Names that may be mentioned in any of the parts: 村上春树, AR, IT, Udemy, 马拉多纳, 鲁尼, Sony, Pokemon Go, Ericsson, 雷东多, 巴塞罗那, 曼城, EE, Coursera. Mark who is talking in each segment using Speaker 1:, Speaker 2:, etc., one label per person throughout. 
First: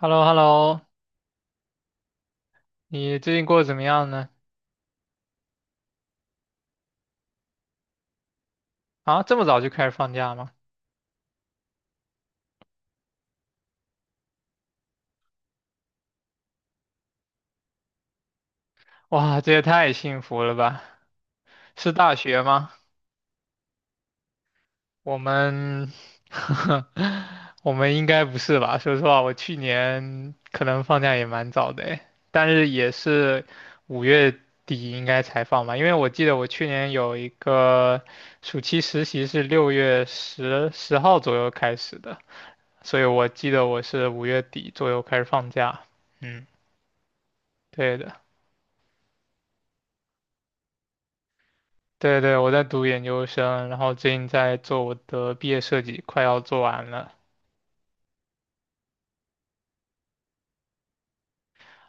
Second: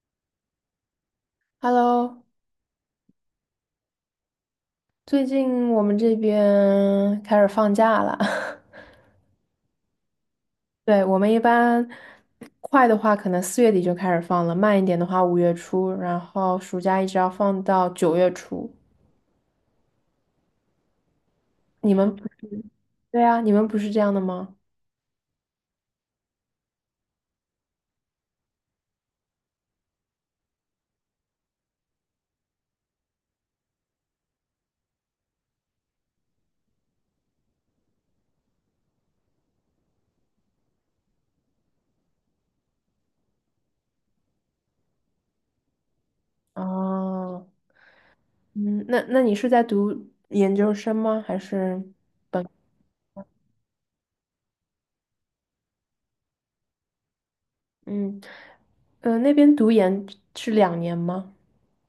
Speaker 1: h e l l o h e l l o
Speaker 2: Hello，
Speaker 1: 你最近过得怎么样呢？
Speaker 2: 最近我们这边开始放假了。
Speaker 1: 啊，这么早就开始放假吗？
Speaker 2: 对，我们一般快的话，可能4月底就开始放了；慢一点的话，5月初，然后暑假一直要放到9月初。
Speaker 1: 哇，这也太幸福了吧！是
Speaker 2: 你们
Speaker 1: 大
Speaker 2: 不
Speaker 1: 学吗？
Speaker 2: 对啊，你们不是这样的吗？
Speaker 1: 我们，我们应该不是吧？说实话，我去年可能放假也蛮早的诶，但是也是五月底应该才放吧，因为我记得我去年有一个暑期实习是六月十号左右开始的，所以我记得我是五月底左右开始放假。嗯，
Speaker 2: 哦，
Speaker 1: 对的。
Speaker 2: 嗯，那那你是在读研究生吗？还是
Speaker 1: 对对，我在读研究生，然后最近在做我的毕业设计，快要做完了。
Speaker 2: 嗯那边读研是2年吗？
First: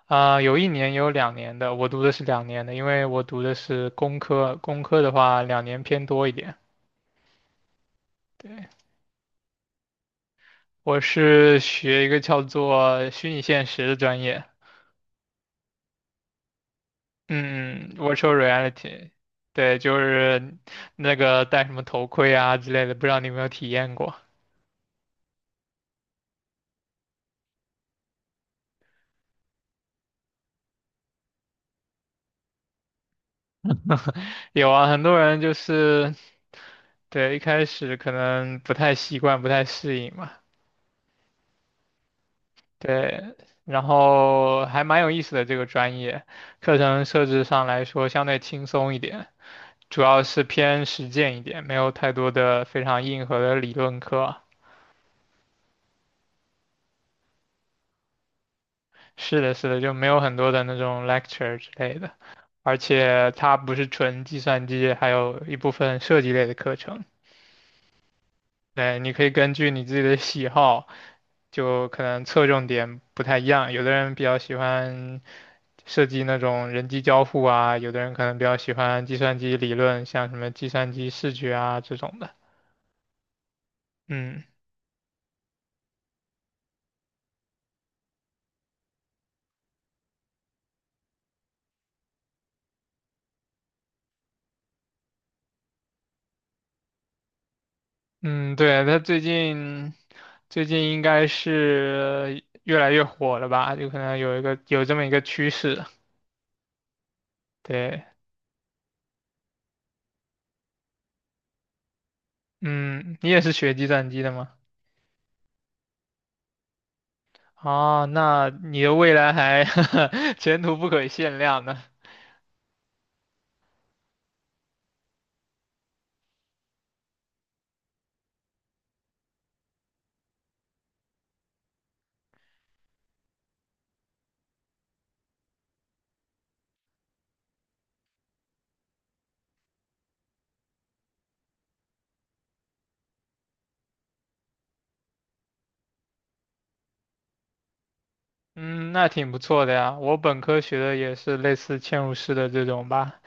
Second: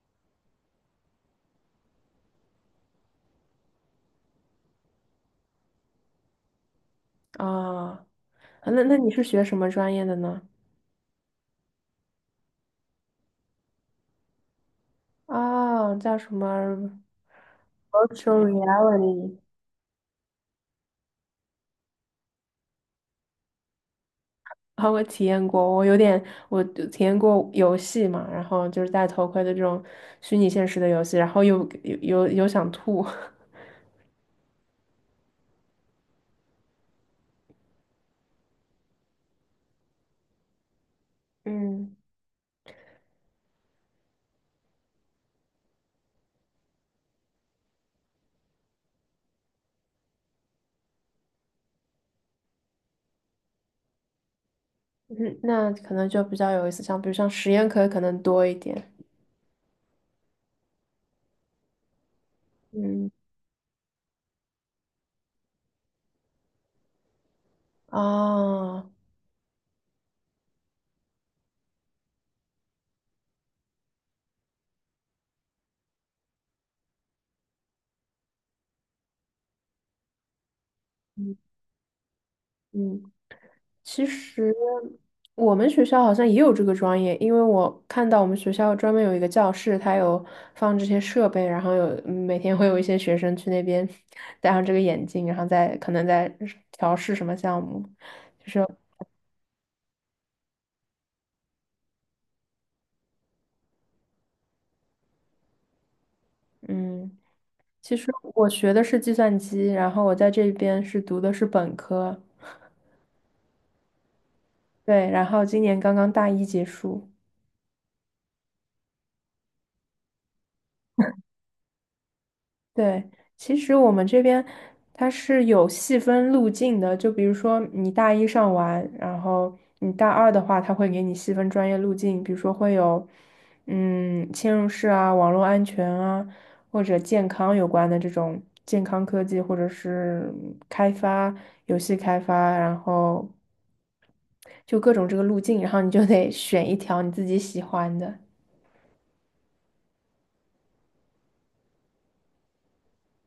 Speaker 1: 啊、有一年，也有两年的，我读的是两年的，因为我读的是工科，工科的话两年偏多一点。
Speaker 2: 啊、
Speaker 1: 对，
Speaker 2: 那你是学什么专业的呢？
Speaker 1: 我是学一个叫做虚拟现实的专业，
Speaker 2: 哦，叫什么
Speaker 1: 嗯嗯，virtual
Speaker 2: virtual
Speaker 1: reality，
Speaker 2: reality？
Speaker 1: 对，就是那个戴什么头盔啊之类的，不知道你有没有体验过？
Speaker 2: 啊，我体验过，我有点，我体验过游戏嘛，然后就是戴头盔的这种虚拟现实的游戏，然后又想吐，
Speaker 1: 有啊，很多人就是对一开始可能不太习惯，不太适应嘛。
Speaker 2: 嗯，
Speaker 1: 对，然后还蛮有意思的这个专业，课程设置上来说相对轻松一点，主要是偏实践一点，没有太多的非常硬核的理论课。
Speaker 2: 嗯那可能就比较有意思，像比如像实验课可能多一点，
Speaker 1: 是的，是的，就没有很多的那种 lecture 之类的，而
Speaker 2: 嗯，
Speaker 1: 且它不是纯计算机，还有一部分设计类的课程。
Speaker 2: 啊，
Speaker 1: 对，你可以根据你自己的喜好，就可能侧重点不太一样。有的人比较喜欢设计那种人机交互啊，有的人可能比较喜欢计算机理论，像什么计算机视觉啊这种的。
Speaker 2: 嗯。其
Speaker 1: 嗯
Speaker 2: 实我们学校好像也有这个专业，因为我看到我们学校专门有一个教室，它有放这些设备，然后有每天会有一些学生去那边戴上这个眼镜，然后再可能在调试什么项目，就
Speaker 1: 嗯，
Speaker 2: 是
Speaker 1: 对，他最近应该是越来越火了吧？就可能有一个有这么一个趋势。
Speaker 2: 嗯，其
Speaker 1: 对，
Speaker 2: 实我学的是计算机，然后我在这边是读的是本科，
Speaker 1: 嗯，你也是学计算机的吗？
Speaker 2: 对，然后今年刚刚大一结束。
Speaker 1: 哦，那你的未来还 前途不可限量呢。
Speaker 2: 对，其实我们这边它是有细分路径的，就比如说你大一上完，然后你大二的话，它会给你细分专业路径，比如说会有嵌入式啊、网络安全啊，或者健康有关的这种健康科技，或者是开发、游戏开发，然后就各种这个路径，然后你就得选一条你自己喜欢的。
Speaker 1: 嗯，那挺不错的呀。我本科学的也是类似嵌入式的这种吧，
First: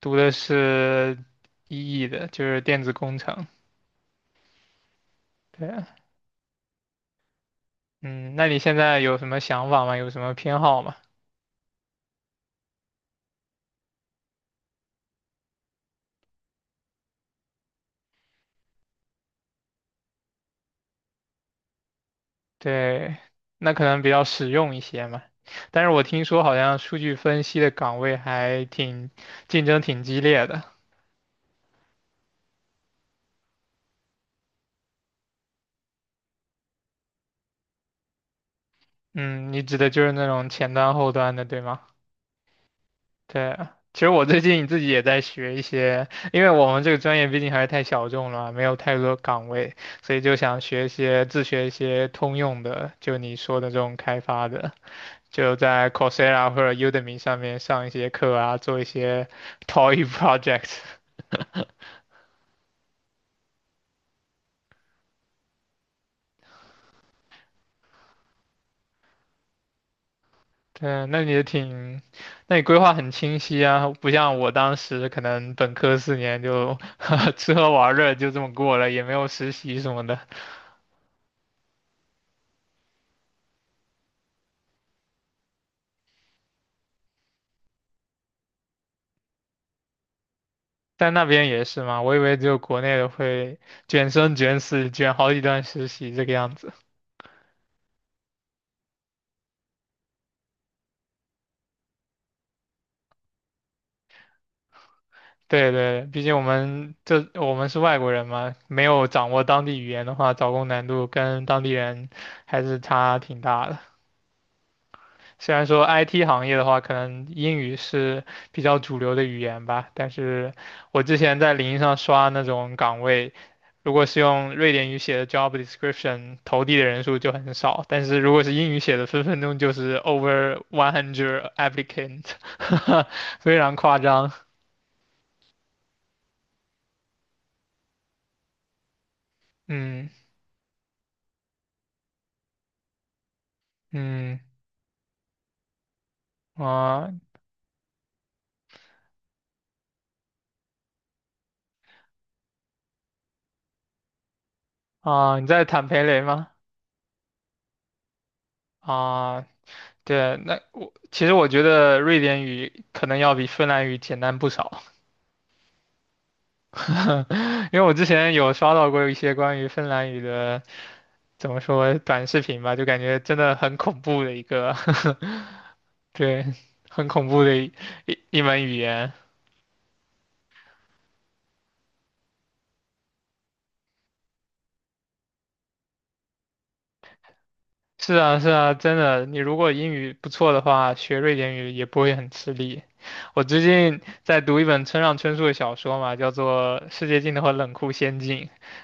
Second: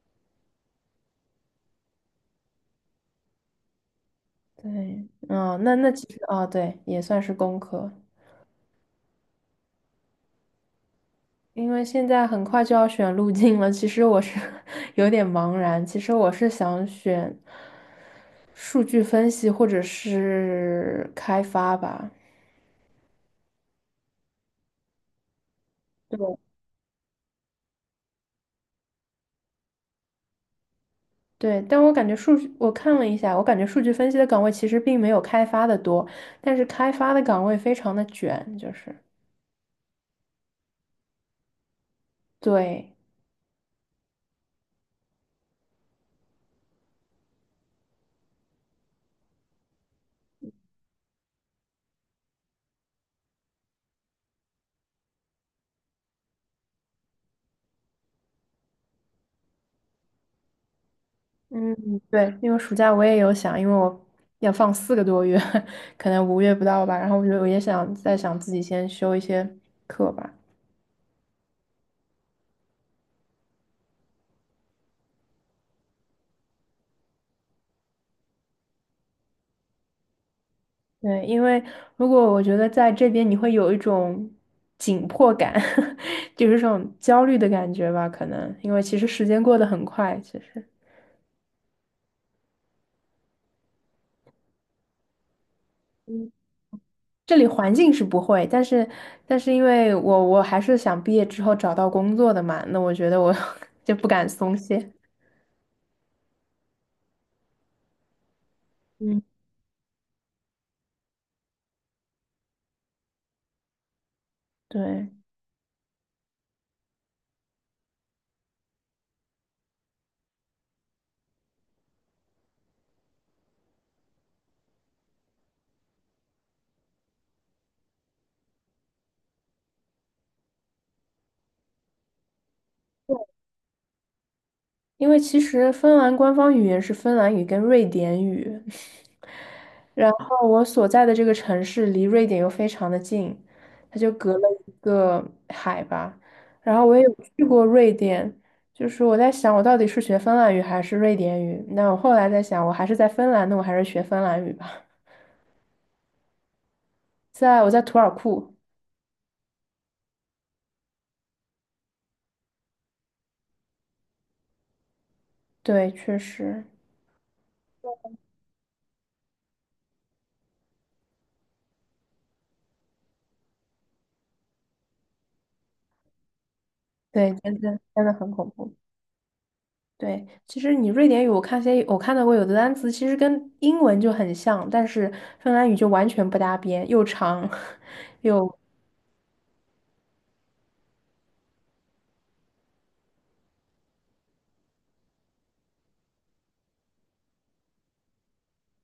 Speaker 1: 读的是 EE 的，就是电子工程。
Speaker 2: 对，嗯，
Speaker 1: 对
Speaker 2: 那
Speaker 1: 啊，
Speaker 2: 那其实啊，对，也算是工科。
Speaker 1: 嗯，那你现在有什么想法吗？有什么偏好吗？
Speaker 2: 因为现在很快就要选路径了，其实我是 有点茫然。其实我是想选数据分析或者是开发吧。
Speaker 1: 对，那可能比较实用一些嘛。但是我听
Speaker 2: 对。
Speaker 1: 说好像数据分析的岗位还挺竞争挺激烈的。
Speaker 2: 对，但我感觉数据，我看了一下，我感觉数据分析的岗位其实并没有开发的多，但是开发的岗位非常的卷，就是
Speaker 1: 嗯，你指的就是那种前端后端的，对吗？
Speaker 2: 对，
Speaker 1: 对，其实我最近自己也在学一些，因为我们这个专业毕竟还是太小众了，没有太多岗位，所以就想学一些自学一些通用的，就你说的这种开发的，就在 Coursera 或者 Udemy 上面上一些课啊，做一些 toy project。
Speaker 2: 嗯，对，因为暑假我也有想，因为我要放4个多月，可能五月不到吧，然后我也想再想自己先修一些课吧。
Speaker 1: 对，那你也挺，那你规划很清晰啊，不像我当时可能本科四年就 吃喝玩乐就这么过了，也没有实习什么的。
Speaker 2: 对，因为如果我觉得在这边你会有一种紧迫感，就是这种焦虑的感觉吧，可能因为其实时间过得很快，其实。
Speaker 1: 在那边也是吗？我以为只有国内的会卷生卷死，卷好几段实习这
Speaker 2: 嗯，
Speaker 1: 个样子。
Speaker 2: 这里环境是不会，但是因为我还是想毕业之后找到工作的嘛，那我觉得我 就不敢松懈。
Speaker 1: 对对，毕竟我们是外国人嘛，没有
Speaker 2: 嗯，
Speaker 1: 掌握当地语言的话，找工难度跟当地人还是差挺大的。
Speaker 2: 对，
Speaker 1: 虽然说 IT 行业的话，可能英语是比较主流的语言吧，但是我之前在领英上刷那种岗位，如果是用瑞典语写的 job description，投递的人数就很少，但是如果是英语写的，分分钟就是 over one hundred applicant，非常夸张。
Speaker 2: 因为其实芬兰官方语言是芬兰语跟瑞典语。然
Speaker 1: 嗯
Speaker 2: 后我所在的这个城市离瑞典又非常的近，它就隔
Speaker 1: 嗯
Speaker 2: 了一个海吧。然后我也
Speaker 1: 啊
Speaker 2: 有去过瑞典，就是我在想我到底是学芬兰语还是瑞典语？那我后来在想，我还是在芬兰，那我还是学芬兰语吧。
Speaker 1: 啊，你在坦培雷吗？
Speaker 2: 我在图尔库，
Speaker 1: 啊，对，那我其实我觉得瑞典语可能要比芬兰语简单不少。
Speaker 2: 对，确实，
Speaker 1: 因为我之前有刷到过一些关于芬兰语的，怎么说短视频吧，就感觉真的很恐怖的一个，对，很恐
Speaker 2: 对，
Speaker 1: 怖的
Speaker 2: 真
Speaker 1: 一
Speaker 2: 的真的
Speaker 1: 一
Speaker 2: 很
Speaker 1: 一
Speaker 2: 恐
Speaker 1: 门
Speaker 2: 怖。
Speaker 1: 语言。
Speaker 2: 对，其实你瑞典语，我看到过有的单词，其实跟英文就很像，但是芬兰语就完全不搭边，又长
Speaker 1: 是 啊，
Speaker 2: 又
Speaker 1: 是啊，真的，你如果英语不错的话，学瑞典语也不会很吃力。我最近在读一本村上春树的小说嘛，叫做《世界尽头和冷酷仙境》，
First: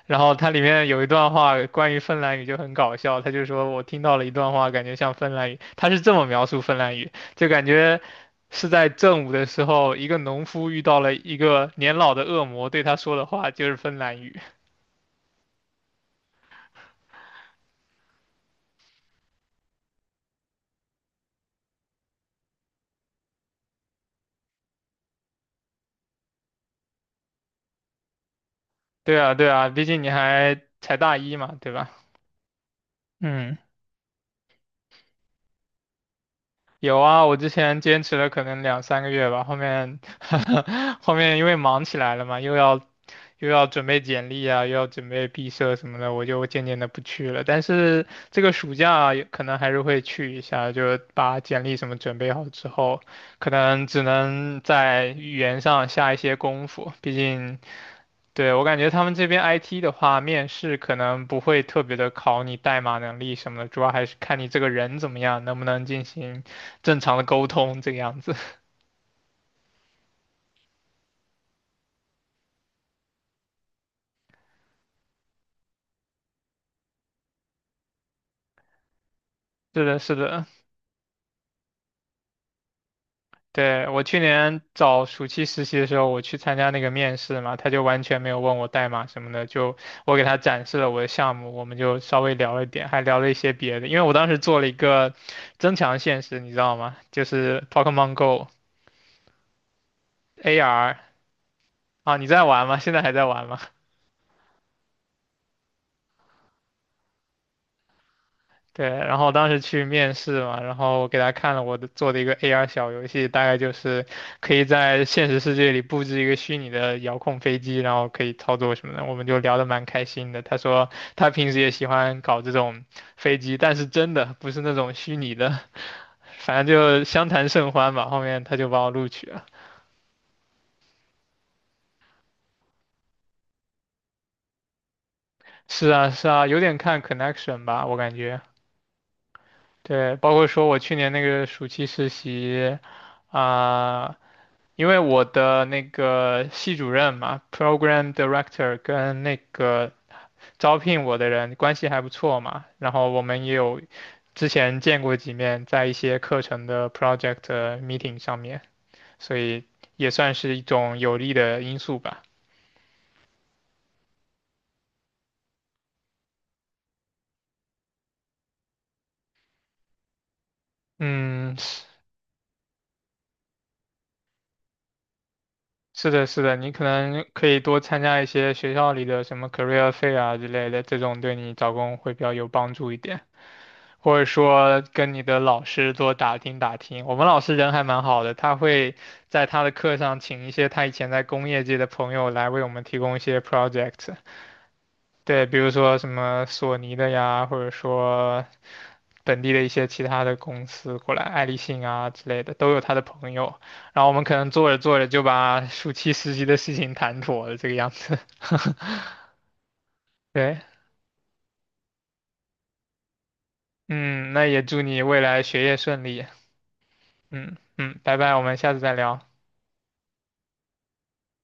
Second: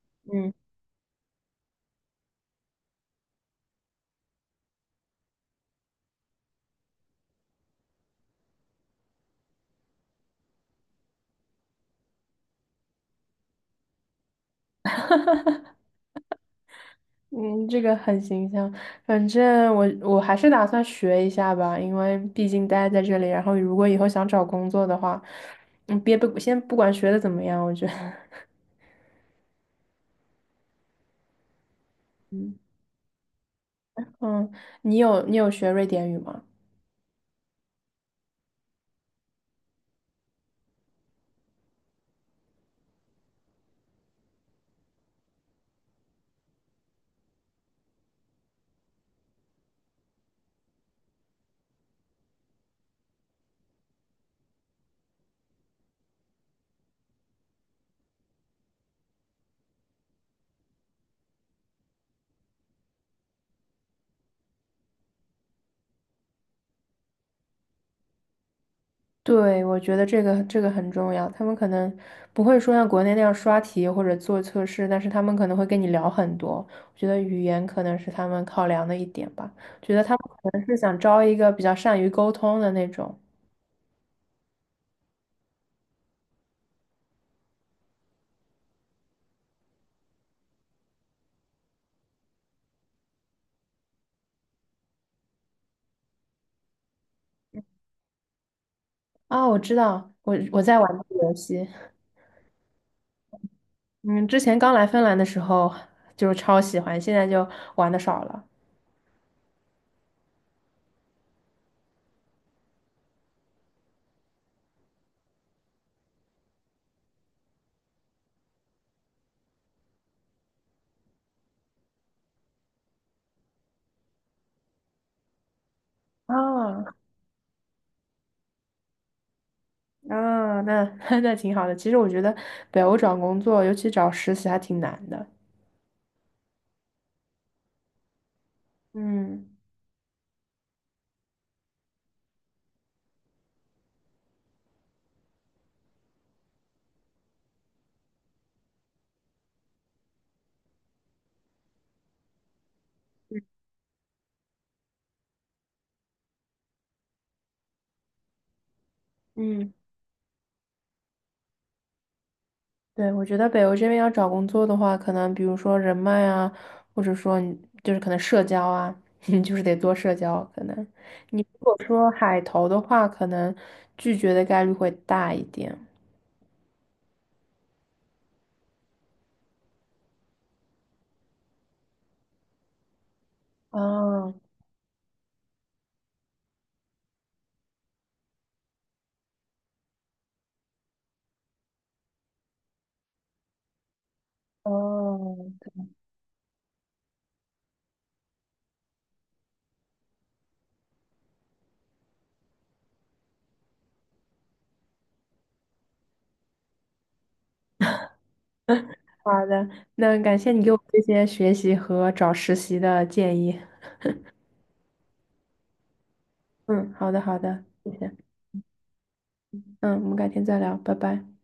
Speaker 1: 然后它
Speaker 2: 嗯。
Speaker 1: 里面有一段话关于芬兰语就很搞笑，他就说我听到了一段话，感觉像芬兰语，他是这么描述芬兰语，就感觉是在正午的时候，一个农夫遇到了一个年老的恶魔，对他说的话就是芬兰语。
Speaker 2: 嗯，这个很形象。反正我还是打算学一下吧，因为毕竟待在这里，然后如果以后想找工作的话，嗯，别不先不管学的怎么样，我觉得，
Speaker 1: 对啊，对啊，毕竟你还才大一嘛，对吧？
Speaker 2: 嗯
Speaker 1: 嗯。
Speaker 2: 嗯，你有学瑞典语吗？
Speaker 1: 有啊，我之前坚持了可能两三个月吧，后面 后面因为忙起来了嘛，又要准备简历啊，又要准备毕设什么的，我就渐渐的不去了。但是这个暑假啊也可能还是会去一下，就把简历什么准备好之后，可能只能在语言上下一些功夫，毕竟对，我感觉他们这边 IT 的话，面试可能不会特别的考你代码能力什么的，主要还是看你这个人怎么样，能不能进行正常的沟通这个样子。
Speaker 2: 对，我觉得这个很重要。他们可能不会说像国内那样刷题或者做测试，但是他们可能会跟你聊很多。我觉得语言可能是他们考量的一点吧。
Speaker 1: 是
Speaker 2: 觉
Speaker 1: 的，
Speaker 2: 得他
Speaker 1: 是
Speaker 2: 们
Speaker 1: 的，
Speaker 2: 可能是想招一个比较善于沟通的那种。
Speaker 1: 对，我去年找暑期实习的时候，我去参加那个面试嘛，他就完全没有问我代码什么的，就我给他展示了我的项目，我们就稍微聊了一点，还聊了一些别的，因为我当时做了一个增强现实，你知道吗？就是 Pokemon Go
Speaker 2: 啊，我知道，我在玩
Speaker 1: AR
Speaker 2: 这个游戏。
Speaker 1: 啊，你在玩吗？现在还在玩吗？
Speaker 2: 嗯，之前刚来芬兰的时候就是超喜欢，现在就玩的少了。
Speaker 1: 对，然后当时去面试嘛，然后我给他看了我的做的一个 AR 小游戏，大概就是可以在现实世界里布置一个虚拟的遥控飞机，然后可以操作什么的，我们就聊得蛮开心的。他说他平时也喜欢搞这种飞机，但是真的不是那种虚拟的，反正
Speaker 2: 啊
Speaker 1: 就相谈甚欢吧。后面他就把我录取了。
Speaker 2: 啊，那 那挺好的。其实我觉得北欧找工作，尤其找实习还挺难的。
Speaker 1: 是啊，是啊，有点看 connection 吧，我感觉。
Speaker 2: 嗯
Speaker 1: 对，包括说我去年那个暑期实习。啊、因为我的那个系主任嘛，program director 跟那个招聘我的人关系还不错嘛，然后我们也有之前见过几面，在一些课程的 project meeting 上面，所以
Speaker 2: 嗯，
Speaker 1: 也算是一种有利的因素吧。
Speaker 2: 对，我觉得北欧这边要找工作的话，可能比如说人脉啊，或者说你就是可能社交啊，你就是得多社交。可能你
Speaker 1: 嗯，
Speaker 2: 如果
Speaker 1: 是
Speaker 2: 说海投的话，可能拒绝的概率会大一点。
Speaker 1: 是的，是的，你可能可以多参加一些学校里的什么 career fair 啊之类的，这种对你找工会比较有帮助一点。或者
Speaker 2: 啊，
Speaker 1: 说跟你的老师多打听打听。我们老师人还蛮好的，他会在他的课上请一些他以前在工业界的朋友来为我们提供一些 project，对，
Speaker 2: 哦，
Speaker 1: 比如说什么索尼的呀，或者说本地的一些其他的公司过来，爱立信啊之类的，都有他的朋友。然后我们可能做着做着就把暑期实习的事情谈妥了，这个样子。
Speaker 2: 好的，那感谢
Speaker 1: 对，
Speaker 2: 你给我这些学习和找实习的建议。
Speaker 1: 嗯，那也祝你未来学业顺利。
Speaker 2: 嗯，好的，好
Speaker 1: 嗯
Speaker 2: 的，谢
Speaker 1: 嗯，
Speaker 2: 谢。
Speaker 1: 拜拜，我们下次再聊。
Speaker 2: 嗯，我们改天再聊，拜拜。